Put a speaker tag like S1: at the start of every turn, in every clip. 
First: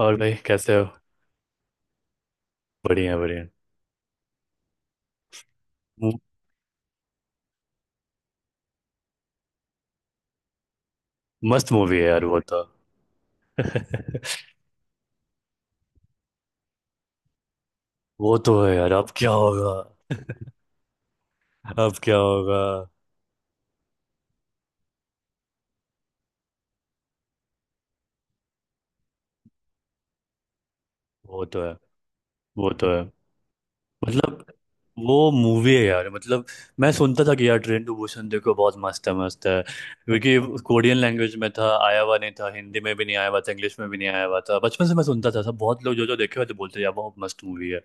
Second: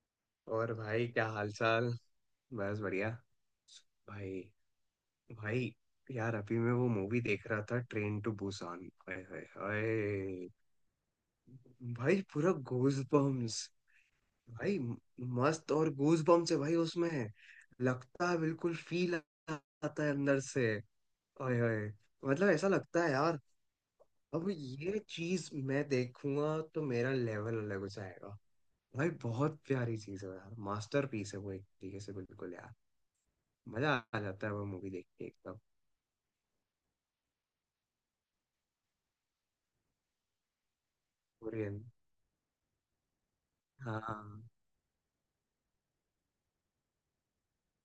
S1: और भाई
S2: और
S1: कैसे हो।
S2: भाई क्या हाल चाल। बस
S1: बढ़िया
S2: बढ़िया।
S1: बढ़िया।
S2: भाई। भाई।
S1: मु-
S2: यार अभी मैं वो मूवी देख रहा था train to Busan. Hi hi hi.
S1: मस्त मूवी है
S2: भाई
S1: यार वो
S2: पूरा
S1: तो।
S2: Goose bumps. भाई मस्त और गूज बम्स है भाई उसमें। लगता
S1: वो
S2: है
S1: तो है
S2: बिल्कुल
S1: यार, अब
S2: फील
S1: क्या
S2: आता है
S1: होगा।
S2: अंदर से। हाय हाय।
S1: अब क्या
S2: मतलब
S1: होगा।
S2: ऐसा लगता है यार। अब ये चीज मैं देखूंगा तो मेरा लेवल अलग हो जाएगा। भाई बहुत प्यारी चीज है यार, मास्टरपीस है
S1: वो
S2: वो
S1: तो
S2: एक
S1: है।
S2: तरीके से बिल्कुल
S1: वो
S2: यार।
S1: तो है।
S2: मजा आ
S1: मतलब
S2: जाता है वो मूवी देख
S1: वो
S2: के एकदम।
S1: मूवी है यार, मतलब मैं सुनता था कि यार ट्रेन टू बुसान देखो, बहुत मस्त है, मस्त है, क्योंकि कोरियन लैंग्वेज में था,
S2: कोरियन।
S1: आया हुआ नहीं था, हिंदी में भी नहीं आया हुआ था, इंग्लिश में भी नहीं आया हुआ
S2: हाँ।
S1: था। बचपन से मैं सुनता था, सब बहुत लोग जो जो देखे हुए थे बोलते थे, यार बहुत मस्त मूवी है।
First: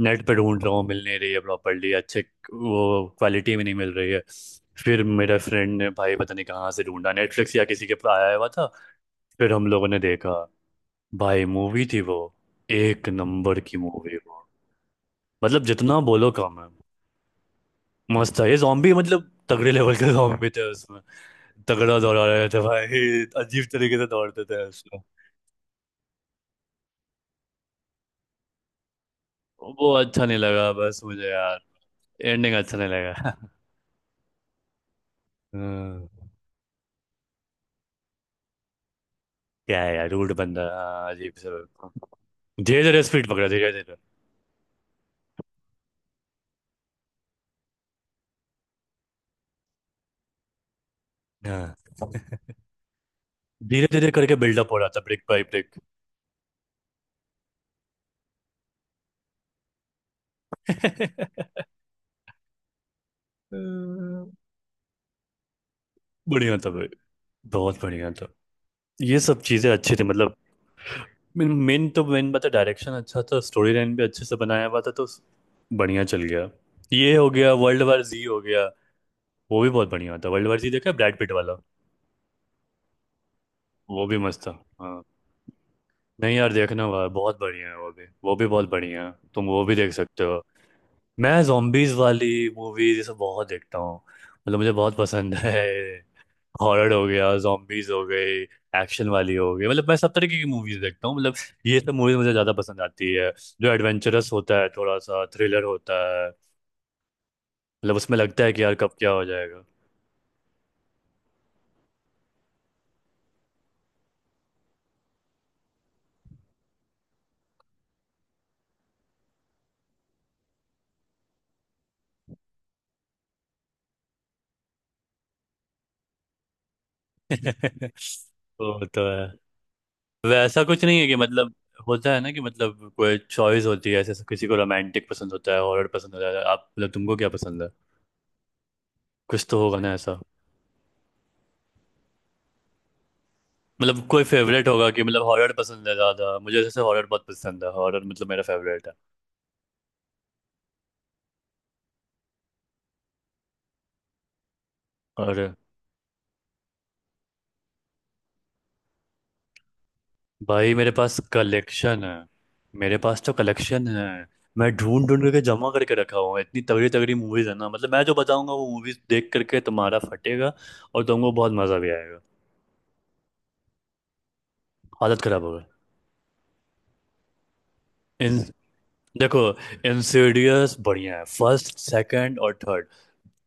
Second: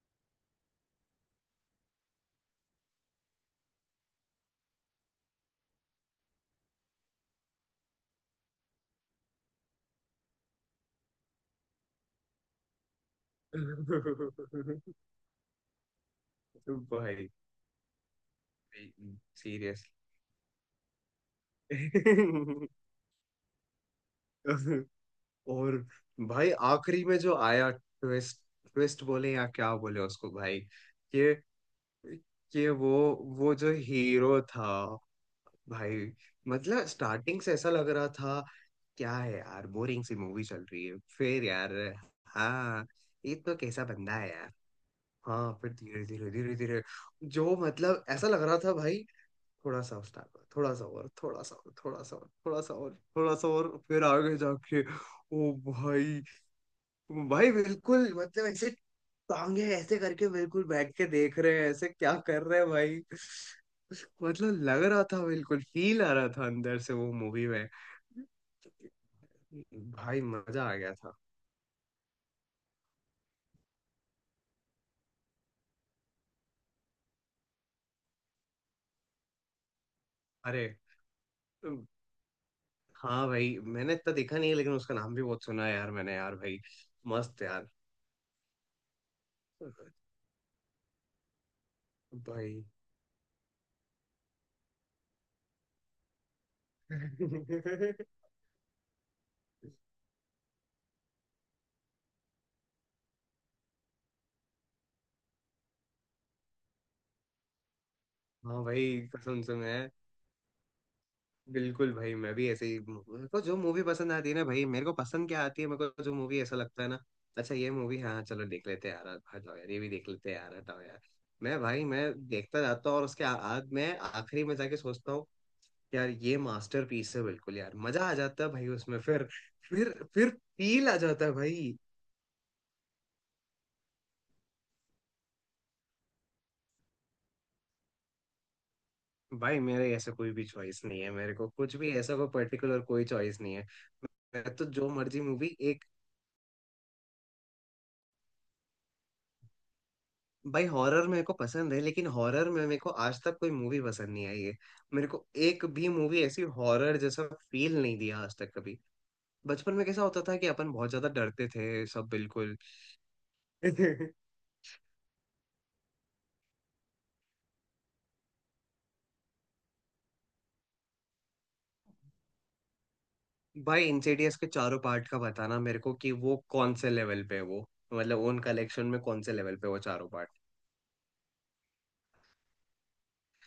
S1: नेट पे ढूंढ रहा हूँ, मिल नहीं रही है प्रॉपरली अच्छे। वो क्वालिटी में नहीं मिल रही है। फिर मेरा फ्रेंड ने भाई पता नहीं कहाँ से ढूंढा, नेटफ्लिक्स या किसी के पर आया हुआ था। फिर हम लोगों ने देखा। भाई मूवी थी वो, एक नंबर की मूवी वो। मतलब जितना बोलो कम है।
S2: भाई।
S1: मस्त था ये जॉम्बी, मतलब तगड़े
S2: सीरियसली।
S1: लेवल के जॉम्बी थे उसमें। तगड़ा दौड़ा रहे थे भाई, अजीब तरीके से दौड़ते थे उसमें।
S2: और भाई आखिरी में जो आया ट्विस्ट, ट्विस्ट बोले या क्या
S1: वो
S2: बोले
S1: अच्छा
S2: उसको
S1: नहीं
S2: भाई।
S1: लगा बस मुझे
S2: कि
S1: यार। एंडिंग
S2: कि
S1: अच्छा नहीं
S2: वो
S1: लगा।
S2: वो जो हीरो था भाई,
S1: हम्म,
S2: मतलब स्टार्टिंग से ऐसा लग रहा था क्या है यार,
S1: क्या है
S2: बोरिंग
S1: यार,
S2: सी
S1: रूड
S2: मूवी
S1: बंदा।
S2: चल रही है
S1: हाँ, अजीब
S2: फिर
S1: से।
S2: यार।
S1: धीरे
S2: हाँ,
S1: धीरे स्पीड
S2: ये
S1: पकड़ा,
S2: तो
S1: धीरे
S2: कैसा
S1: धीरे।
S2: बंदा है। हाँ फिर धीरे धीरे धीरे धीरे जो मतलब ऐसा लग रहा था भाई, थोड़ा सा उस टाइम थोड़ा सा और थोड़ा सा और
S1: हाँ,
S2: थोड़ा सा और थोड़ा सा और थोड़ा सा और
S1: धीरे
S2: फिर
S1: धीरे करके
S2: आगे
S1: बिल्डअप हो
S2: जाके
S1: रहा था, ब्रेक बाय
S2: ओ
S1: ब्रेक।
S2: भाई। भाई बिल्कुल मतलब ऐसे टांगे ऐसे करके बिल्कुल बैठ के देख रहे हैं ऐसे, क्या कर रहे हैं भाई। मतलब लग रहा था बिल्कुल फील आ रहा था
S1: बढ़िया था
S2: अंदर
S1: भाई।
S2: से वो मूवी में।
S1: बहुत बढ़िया था। ये सब चीजें अच्छी थी
S2: भाई
S1: मतलब।
S2: मजा आ गया था।
S1: मेन मेन तो मेन बात है, डायरेक्शन अच्छा था, स्टोरी लाइन भी अच्छे से बनाया हुआ था, तो बढ़िया चल गया। ये हो गया वर्ल्ड वार जी, हो गया। वो भी बहुत बढ़िया था, वर्ल्ड वार जी
S2: अरे
S1: देखा, ब्रैड पिट वाला।
S2: हाँ भाई, मैंने
S1: वो
S2: इतना
S1: भी
S2: देखा
S1: मस्त
S2: नहीं
S1: था।
S2: है लेकिन उसका
S1: हाँ,
S2: नाम भी बहुत सुना है यार मैंने, यार
S1: नहीं यार
S2: भाई।
S1: देखना हुआ, बहुत
S2: मस्त यार।
S1: बढ़िया है वो भी, वो भी बहुत बढ़िया है, तुम वो भी देख सकते हो। मैं जॉम्बीज वाली
S2: भाई।
S1: मूवीज ये सब बहुत देखता हूँ, मतलब मुझे बहुत पसंद है। हॉरर हो गया, zombies हो गए, एक्शन वाली हो गई, मतलब मैं सब तरीके की मूवीज देखता हूँ। मतलब ये सब मूवीज मुझे ज्यादा पसंद आती है, जो एडवेंचरस होता है, थोड़ा सा थ्रिलर होता है। मतलब उसमें लगता है कि
S2: हाँ
S1: यार कब
S2: भाई
S1: क्या हो
S2: कसम से
S1: जाएगा।
S2: मैं बिल्कुल भाई, मैं भी ऐसे ही, मेरे को जो मूवी पसंद आती है ना भाई, मेरे को पसंद क्या आती है, मेरे को जो मूवी ऐसा लगता है ना अच्छा ये मूवी, हाँ चलो देख लेते हैं यार, हटाओ यार ये भी देख लेते हैं यार, हटाओ यार। मैं भाई मैं देखता जाता हूँ और उसके आज मैं आखिरी में जाके सोचता हूँ यार ये मास्टरपीस है बिल्कुल यार, मजा आ जाता है भाई
S1: वो
S2: उसमें
S1: तो है।
S2: फिर। फिर
S1: वैसा कुछ
S2: फील आ
S1: नहीं है कि
S2: जाता है
S1: मतलब,
S2: भाई।
S1: होता है ना कि, मतलब कोई चॉइस होती है ऐसे, किसी को रोमांटिक पसंद होता है, हॉरर पसंद होता है। आप मतलब तुमको क्या पसंद है, कुछ तो
S2: भाई
S1: होगा
S2: मेरे
S1: ना
S2: ऐसा
S1: ऐसा।
S2: कोई भी चॉइस नहीं है, मेरे को कुछ भी ऐसा कोई पर्टिकुलर कोई चॉइस नहीं है।
S1: मतलब कोई
S2: मैं तो
S1: फेवरेट होगा
S2: जो
S1: कि,
S2: मर्जी
S1: मतलब हॉरर
S2: मूवी एक।
S1: पसंद है ज्यादा मुझे, जैसे हॉरर बहुत पसंद है, हॉरर मतलब मेरा फेवरेट है।
S2: भाई हॉरर मेरे को पसंद है लेकिन हॉरर में मेरे को आज तक कोई मूवी पसंद नहीं आई है। मेरे को
S1: और
S2: एक भी मूवी ऐसी हॉरर जैसा फील नहीं दिया आज तक कभी। बचपन में कैसा होता था कि अपन
S1: भाई मेरे
S2: बहुत ज्यादा
S1: पास
S2: डरते थे
S1: कलेक्शन
S2: सब
S1: है।
S2: बिल्कुल।
S1: मेरे पास तो कलेक्शन है। मैं ढूंढ ढूंढ करके जमा करके रखा हुआ है, इतनी तगड़ी तगड़ी मूवीज है ना, मतलब मैं जो बताऊंगा वो मूवीज देख करके तुम्हारा फटेगा, और तुमको बहुत मजा भी आएगा।
S2: भाई इंसिडियस के चारों पार्ट का
S1: हालत खराब
S2: बताना
S1: होगा।
S2: मेरे को कि वो कौन से लेवल पे है वो, मतलब
S1: इन
S2: उन कलेक्शन में कौन से
S1: देखो,
S2: लेवल पे है वो चारों पार्ट।
S1: इंसिडियस बढ़िया है, फर्स्ट सेकंड और थर्ड,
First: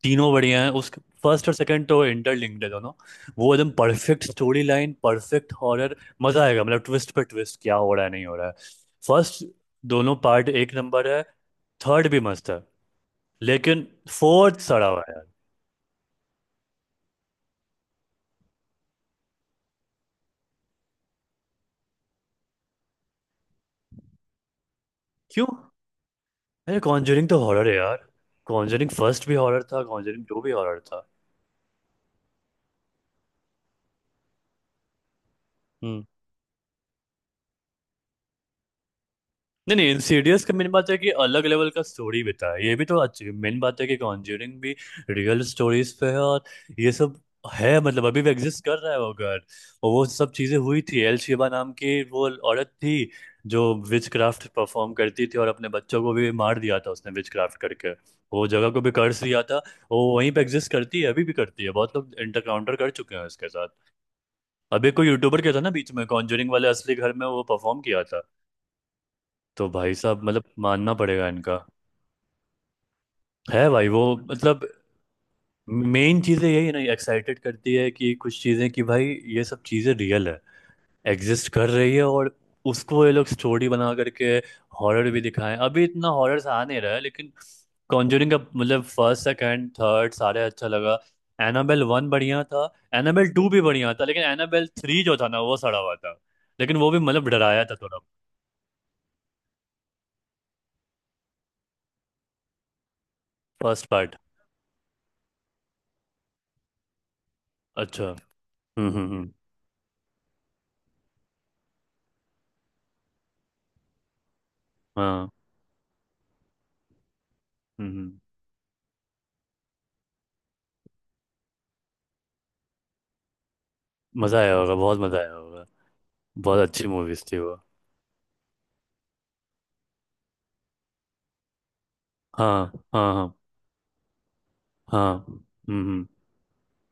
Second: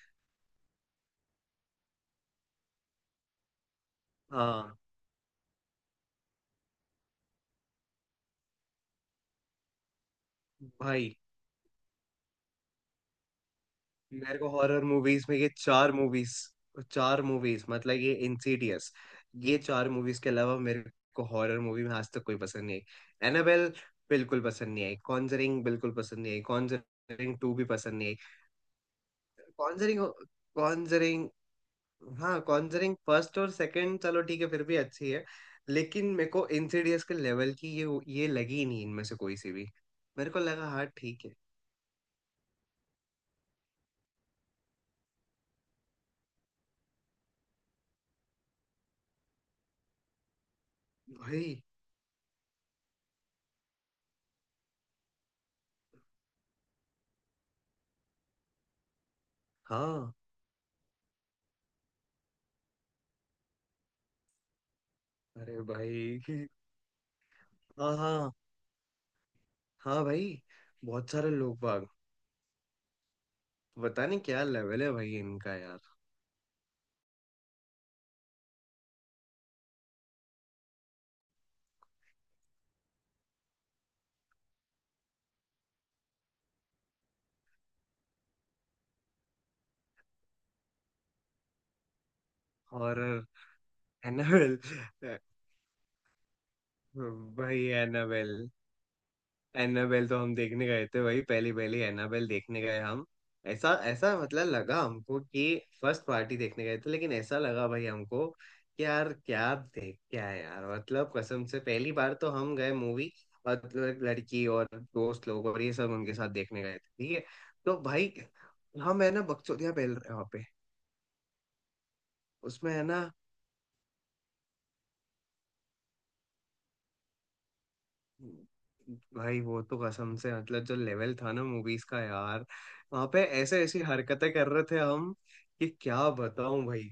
S1: तीनों बढ़िया हैं उस। फर्स्ट और सेकंड तो इंटरलिंक्ड है दोनों, वो एकदम परफेक्ट स्टोरी
S2: हाँ।
S1: Line, perfect horror. मजा आएगा, मतलब ट्विस्ट पे ट्विस्ट, क्या हो रहा है नहीं हो रहा है। फर्स्ट दोनों पार्ट एक नंबर
S2: भाई
S1: है। थर्ड भी मस्त है, लेकिन
S2: मेरे को
S1: फोर्थ
S2: हॉरर
S1: सड़ा हुआ है यार।
S2: मूवीज में ये चार मूवीज, चार मूवीज मतलब ये इंसीडियस, ये चार मूवीज के अलावा मेरे को हॉरर मूवी में आज तक कोई पसंद नहीं आई। एनाबेल बिल्कुल पसंद नहीं आई,
S1: क्यों?
S2: कॉन्जरिंग बिल्कुल पसंद नहीं आई,
S1: अरे कॉन्जरिंग तो
S2: कॉन्जरिंग टू भी
S1: हॉरर है
S2: पसंद
S1: यार,
S2: नहीं आई।
S1: कॉन्जरिंग फर्स्ट भी हॉरर था,
S2: कॉन्जरिंग
S1: कॉन्जरिंग टू भी हॉरर था।
S2: कॉन्जरिंग हाँ कॉन्जरिंग फर्स्ट और सेकंड चलो ठीक है फिर भी अच्छी है,
S1: हम्म।
S2: लेकिन मेरे को इंसीडियस के लेवल की ये लगी ही नहीं इनमें से कोई सी भी।
S1: नहीं नहीं,
S2: मेरे को
S1: इंसीडियस का मेन
S2: लगा हाँ
S1: बात है कि
S2: ठीक है।
S1: अलग लेवल का स्टोरी बिता है, ये भी तो अच्छी, मेन बात है कि कॉन्ज्यूरिंग भी रियल स्टोरीज पे है, और ये सब है, मतलब अभी भी एग्जिस्ट कर रहा है वो घर, और वो सब चीजें हुई थी। एल शिबा
S2: भाई।
S1: नाम की वो औरत थी जो विच क्राफ्ट परफॉर्म करती थी, और अपने बच्चों को भी मार दिया था उसने विच क्राफ्ट करके, वो जगह को भी कर्स दिया था। वो
S2: हाँ।
S1: वहीं पे एग्जिस्ट करती है, अभी भी करती है, बहुत लोग इंटरकाउंटर कर चुके हैं उसके साथ। अभी कोई यूट्यूबर किया
S2: अरे
S1: था ना बीच में,
S2: भाई।
S1: कॉन्ज्यूरिंग वाले असली घर में वो परफॉर्म
S2: हाँ
S1: किया था।
S2: हाँ
S1: तो भाई
S2: हाँ।
S1: साहब
S2: भाई
S1: मतलब मानना
S2: बहुत
S1: पड़ेगा
S2: सारे
S1: इनका,
S2: लोग बाग,
S1: है भाई वो।
S2: पता नहीं क्या
S1: मतलब
S2: लेवल है भाई इनका यार।
S1: मेन चीज़ें यही है ना, एक्साइटेड करती है, कि कुछ चीज़ें कि भाई ये सब चीज़ें रियल है, एग्जिस्ट कर रही है, और उसको ये लोग स्टोरी बना करके हॉरर भी दिखाएं। अभी इतना हॉरर आ नहीं रहा है लेकिन। कॉन्जरिंग का मतलब फर्स्ट सेकंड थर्ड सारे अच्छा लगा। एनाबेल वन बढ़िया था,
S2: हॉरर।
S1: एनाबेल टू भी बढ़िया था, लेकिन
S2: एनाबेल।
S1: एनाबेल थ्री जो था ना वो सड़ा हुआ था, लेकिन वो भी मतलब
S2: भाई
S1: डराया था थोड़ा।
S2: एनाबेल, एनाबेल तो हम देखने गए थे भाई, पहली पहली एनाबेल देखने गए हम। ऐसा
S1: फर्स्ट
S2: ऐसा
S1: पार्ट
S2: मतलब लगा हमको कि फर्स्ट पार्टी देखने गए थे, लेकिन ऐसा लगा भाई
S1: अच्छा।
S2: हमको कि यार
S1: हम्म।
S2: क्या देख क्या है यार, मतलब कसम से पहली बार तो हम गए मूवी, और लड़की और
S1: हाँ।
S2: दोस्त लोग और ये सब उनके साथ देखने गए थे ठीक है, तो
S1: हम्म
S2: भाई
S1: हम्म।
S2: हम है ना बकचोदिया पहल उसमें है ना
S1: मजा आया होगा, बहुत मजा आया होगा। बहुत अच्छी मूवीज थी वो।
S2: भाई। वो तो कसम से मतलब जो लेवल था ना मूवीज का यार,
S1: हाँ
S2: वहां
S1: हाँ
S2: पे
S1: हाँ
S2: ऐसे ऐसी हरकतें कर रहे थे हम
S1: हाँ।
S2: कि
S1: हम्म
S2: क्या बताऊं भाई।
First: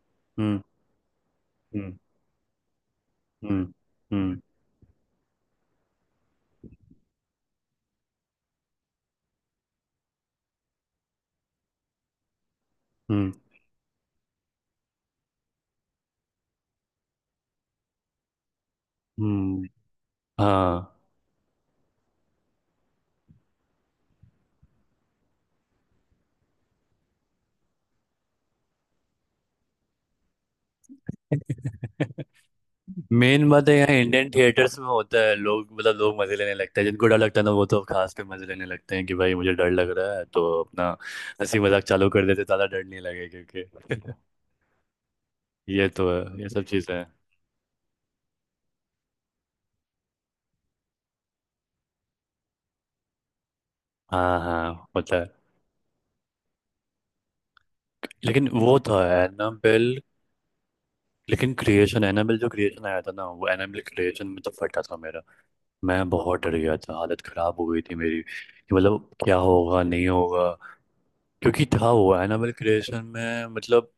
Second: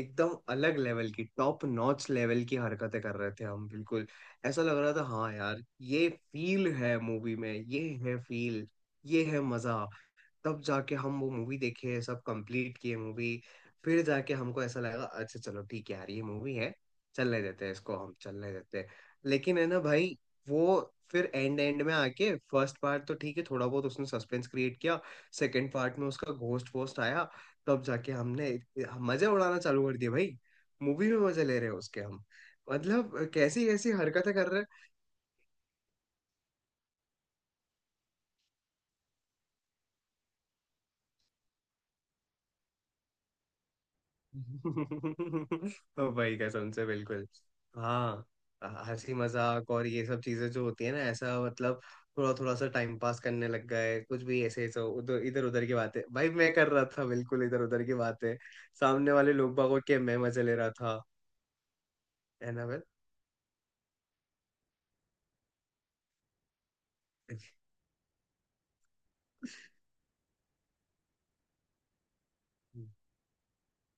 S2: एकदम
S1: हम्म
S2: अलग लेवल की टॉप
S1: हम्म
S2: नॉच लेवल की हरकतें कर रहे थे
S1: हम्म।
S2: हम बिल्कुल।
S1: हम्म
S2: ऐसा लग रहा था हाँ यार, ये फील है मूवी में, ये है फील, ये है मजा। तब जाके हम वो मूवी देखे, सब कंप्लीट किए
S1: हम्म हम्म,
S2: मूवी। फिर जाके हमको ऐसा लगा अच्छा चलो ठीक है यार ये मूवी है, चलने देते हैं इसको, हम चलने देते हैं, लेकिन है
S1: हम्म,
S2: ना भाई वो
S1: हाँ।
S2: फिर एंड एंड में आके फर्स्ट पार्ट तो ठीक है थोड़ा बहुत उसने सस्पेंस क्रिएट किया, सेकंड पार्ट में उसका घोस्ट वोस्ट आया, तब जाके हमने मजे उड़ाना चालू कर दिया भाई। मूवी में मजे ले रहे हैं उसके हम, मतलब
S1: मेन
S2: कैसी
S1: बात है,
S2: कैसी
S1: यहाँ इंडियन
S2: हरकतें कर रहे
S1: थिएटर्स
S2: हैं।
S1: में होता है, लोग मतलब लोग मजे लेने लगते हैं। जिनको डर लगता है ना वो तो खास पे मजे लेने लगते हैं, कि भाई मुझे डर लग रहा है तो अपना हंसी मजाक चालू कर देते, ज्यादा डर नहीं लगे क्योंकि। ये तो
S2: तो
S1: है,
S2: भाई
S1: ये सब
S2: कसम से
S1: चीज़ें हैं।
S2: बिल्कुल। हाँ, हंसी मजाक और ये सब चीजें जो होती है ना ऐसा मतलब, थोड़ा थोड़ा सा टाइम पास करने लग गए कुछ
S1: हाँ
S2: भी ऐसे
S1: हाँ
S2: ऐसे
S1: होता
S2: उधर,
S1: है।
S2: इधर उधर की बातें भाई मैं कर रहा था बिल्कुल, इधर उधर की बातें।
S1: लेकिन वो था
S2: सामने वाले लोग बागों
S1: एनाबेल,
S2: के मैं मजे ले रहा था
S1: लेकिन क्रिएशन एनाबेल, जो
S2: है ना भाई।
S1: क्रिएशन आया था ना, वो एनाबेल क्रिएशन में तो फटा था मेरा। मैं बहुत डर गया था, हालत खराब हो गई थी मेरी, कि मतलब क्या होगा नहीं होगा, क्योंकि था वो एनाबेल क्रिएशन में, मतलब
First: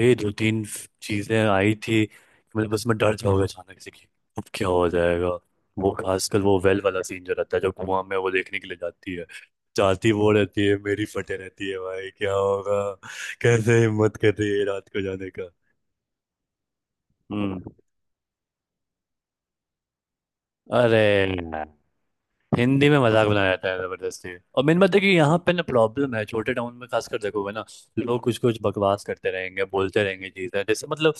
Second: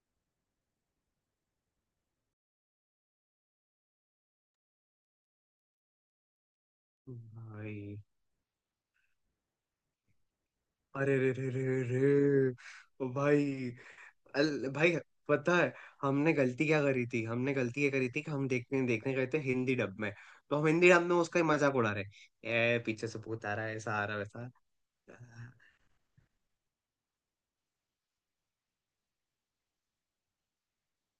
S1: ये दो तीन चीजें आई थी कि मतलब बस मैं डर जाओगे अचानक से, कि अब क्या हो जाएगा। वो खासकर वो वेल वाला सीन जो रहता है, जो
S2: भाई
S1: कुआं में वो देखने के लिए जाती है, जाती वो रहती है, मेरी
S2: अरे रे
S1: फटे
S2: रे
S1: रहती है
S2: रे
S1: भाई क्या होगा,
S2: रे। भाई
S1: कैसे हिम्मत कर
S2: अल
S1: रही है रात
S2: भाई,
S1: को जाने का।
S2: पता है हमने गलती क्या करी थी, हमने
S1: हम्म।
S2: गलती ये करी थी कि हम देखने देखने गए थे हिंदी डब में, तो हम हिंदी
S1: अरे,
S2: डब में उसका ही मजाक उड़ा रहे, ए
S1: हिंदी में
S2: पीछे से
S1: मजाक
S2: भूत
S1: बनाया
S2: आ रहा
S1: जाता
S2: है
S1: है
S2: ऐसा आ रहा है
S1: जबरदस्ती,
S2: वैसा आ
S1: और मेन बात है कि यहाँ
S2: रहा है।
S1: पे ना प्रॉब्लम है, छोटे टाउन में खासकर देखोगे ना, लोग कुछ कुछ बकवास करते रहेंगे, बोलते रहेंगे चीजें, जैसे मतलब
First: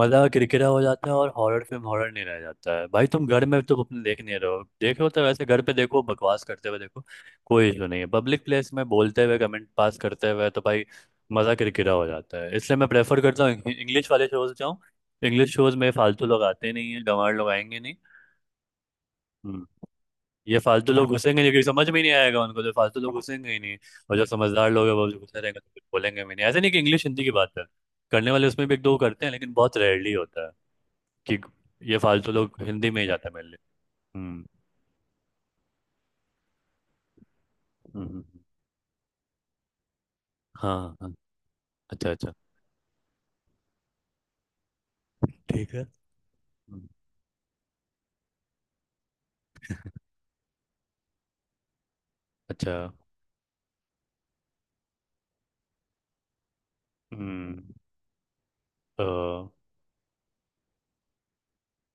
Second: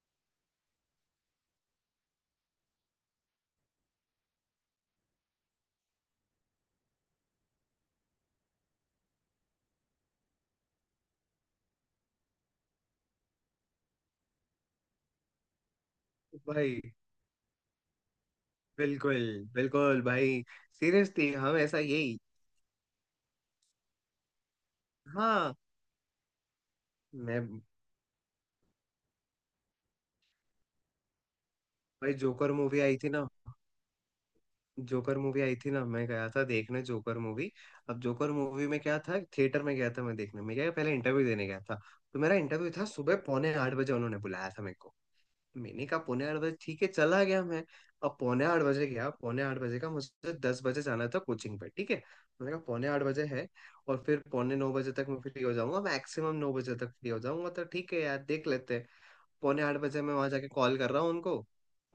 S1: मजा किरकिरा हो जाता है, और हॉरर फिल्म हॉरर नहीं रह जाता है भाई। तुम घर में तो अपने देख नहीं रहे हो, देख रहे हो तो वैसे घर पे देखो, बकवास करते हुए देखो, कोई इशू नहीं है। पब्लिक प्लेस में बोलते हुए, कमेंट पास करते हुए, तो भाई मजा किरकिरा हो जाता है, इसलिए मैं प्रेफर करता हूँ इंग्लिश वाले शोज जाऊँ। इंग्लिश शोज में फालतू लोग आते
S2: भाई
S1: नहीं है, गंवार लोग आएंगे नहीं,
S2: बिल्कुल, बिल्कुल भाई।
S1: ये फालतू लोग हाँ
S2: सीरियसली
S1: घुसेंगे नहीं,
S2: हम
S1: क्योंकि
S2: ऐसा
S1: समझ में ही नहीं
S2: यही।
S1: आएगा उनको, जो फालतू लोग घुसेंगे ही नहीं। और जो समझदार लोग हैं वो जो घुसे
S2: हाँ।
S1: रहेंगे तो कुछ बोलेंगे भी नहीं, ऐसे नहीं कि इंग्लिश हिंदी की बात
S2: मैं।
S1: है, करने वाले उसमें भी एक दो करते हैं लेकिन बहुत रेयरली होता है कि, ये
S2: भाई
S1: फालतू
S2: जोकर
S1: लोग
S2: मूवी
S1: हिंदी
S2: आई
S1: में ही
S2: थी ना,
S1: जाता है मेरे लिए। हम्म
S2: जोकर मूवी आई थी ना मैं गया था देखने जोकर मूवी। अब
S1: हम्म,
S2: जोकर
S1: हम्म,
S2: मूवी में क्या था, थिएटर में गया था मैं देखने, मैं क्या पहले
S1: हाँ हाँ।
S2: इंटरव्यू देने गया था।
S1: अच्छा
S2: तो
S1: अच्छा।
S2: मेरा इंटरव्यू था सुबह पौने 8 बजे, उन्होंने बुलाया था मेरे को।
S1: ठीक है।
S2: मैंने कहा पौने 8 बजे ठीक
S1: हम्म,
S2: है, चला गया मैं। अब पौने 8 बजे गया, पौने 8 बजे का मुझे 10 बजे जाना था कोचिंग पे, ठीक है मैंने कहा
S1: अच्छा।
S2: पौने आठ बजे है और फिर पौने 9 बजे तक मैं फ्री हो जाऊंगा, मैक्सिमम 9 बजे तक फ्री हो जाऊंगा, तो
S1: हम्म।
S2: ठीक है यार देख लेते हैं।
S1: तो
S2: पौने 8 बजे मैं वहां जाके कॉल कर रहा हूँ उनको,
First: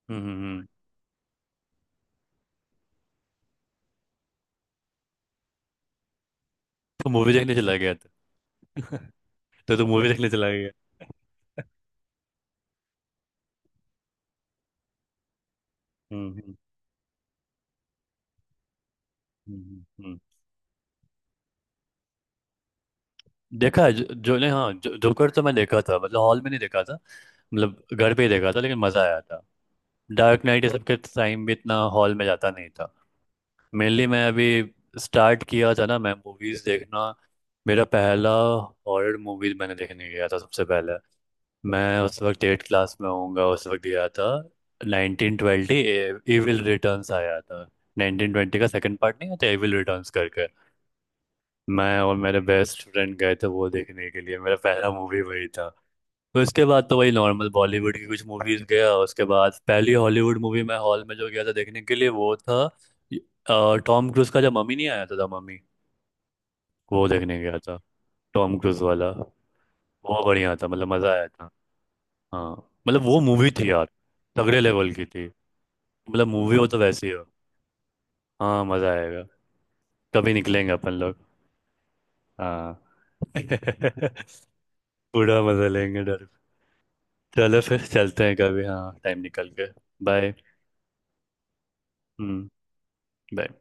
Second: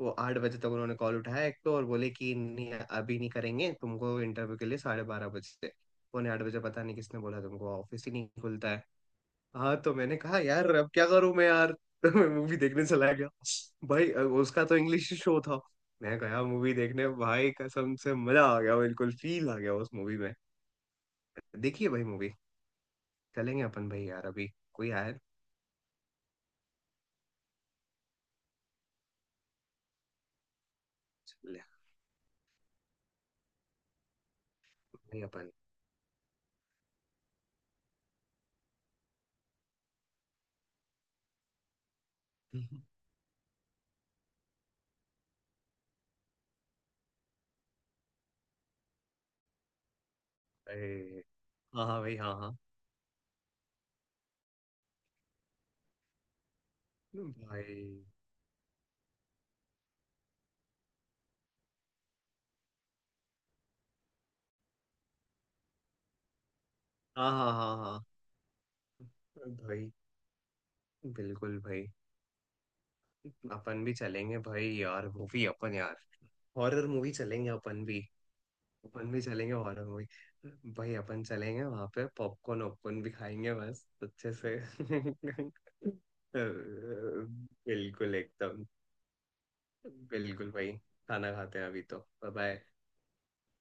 S2: वो
S1: हम्म
S2: आठ
S1: हम्म,
S2: बजे तक
S1: हम्म,
S2: उन्होंने कॉल उठाया एक तो, और बोले कि नहीं अभी नहीं करेंगे तुमको इंटरव्यू के लिए, 12:30 बजे। पौने 8 बजे पता नहीं
S1: तो
S2: किसने
S1: मूवी
S2: बोला
S1: देखने
S2: तुमको,
S1: चला गया
S2: ऑफिस ही नहीं खुलता है।
S1: था।
S2: हाँ
S1: तो तू
S2: तो
S1: मूवी
S2: मैंने
S1: देखने
S2: कहा
S1: चला गया।
S2: यार अब क्या करूं मैं यार। तो मैं मूवी देखने चला गया भाई। उसका तो इंग्लिश शो था, मैं
S1: हम्म
S2: गया
S1: हम्म
S2: मूवी देखने भाई, कसम से मजा आ गया बिल्कुल, फील आ
S1: हम्म,
S2: गया उस
S1: हम्म,
S2: मूवी
S1: हम्म।
S2: में। देखिए भाई मूवी चलेंगे
S1: देखा
S2: अपन
S1: है, जो,
S2: भाई यार
S1: जो ने
S2: अभी।
S1: हाँ
S2: कोई
S1: जो,
S2: आया।
S1: जोकर तो मैं देखा था, मतलब हॉल में नहीं देखा था, मतलब घर पे ही देखा था, लेकिन मजा आया था। डार्क नाइट ये सब के टाइम भी
S2: चले
S1: इतना हॉल में जाता नहीं था, मेनली मैं अभी
S2: भाई
S1: स्टार्ट
S2: अपन।
S1: किया था ना मैं मूवीज देखना। मेरा पहला हॉरर मूवीज मैंने देखने गया था सबसे पहले, मैं उस वक्त एट क्लास में होऊंगा उस वक्त गया था। 1920 एविल रिटर्न्स आया था, नाइनटीन ट्वेंटी का सेकंड पार्ट नहीं आता एविल रिटर्न्स करके।
S2: अरे हाँ
S1: मैं
S2: हाँ
S1: और
S2: भाई, हाँ
S1: मेरे
S2: हाँ
S1: बेस्ट फ्रेंड गए थे वो देखने के लिए, मेरा पहला मूवी वही था। तो उसके बाद तो वही नॉर्मल
S2: भाई,
S1: बॉलीवुड की कुछ मूवीज गया, उसके बाद पहली हॉलीवुड मूवी मैं हॉल में जो गया था देखने के लिए वो था, टॉम क्रूज का, जब मम्मी नहीं आया था, द मम्मी, वो
S2: हाँ
S1: देखने
S2: हाँ
S1: गया
S2: हाँ
S1: था,
S2: हाँ
S1: टॉम क्रूज वाला।
S2: भाई,
S1: वो बढ़िया था मतलब, मजा आया था।
S2: बिल्कुल भाई।
S1: हाँ, मतलब वो मूवी थी
S2: अपन
S1: यार,
S2: भी चलेंगे
S1: तगड़े
S2: भाई
S1: लेवल की
S2: यार
S1: थी,
S2: मूवी अपन यार,
S1: मतलब मूवी हो तो
S2: हॉरर
S1: वैसी
S2: मूवी
S1: हो।
S2: चलेंगे अपन भी,
S1: हाँ मजा
S2: अपन भी
S1: आएगा।
S2: चलेंगे हॉरर मूवी।
S1: कभी निकलेंगे अपन
S2: भाई
S1: लोग।
S2: अपन चलेंगे वहां पे पॉपकॉर्न
S1: हाँ।
S2: वॉपकॉर्न भी खाएंगे बस अच्छे से।
S1: पूरा मजा लेंगे डर। चलो फिर
S2: बिल्कुल
S1: चलते हैं कभी,
S2: एकदम,
S1: हाँ टाइम निकाल के। बाय।
S2: बिल्कुल भाई। खाना खाते हैं, अभी तो
S1: हम्म।
S2: बाय।
S1: bye.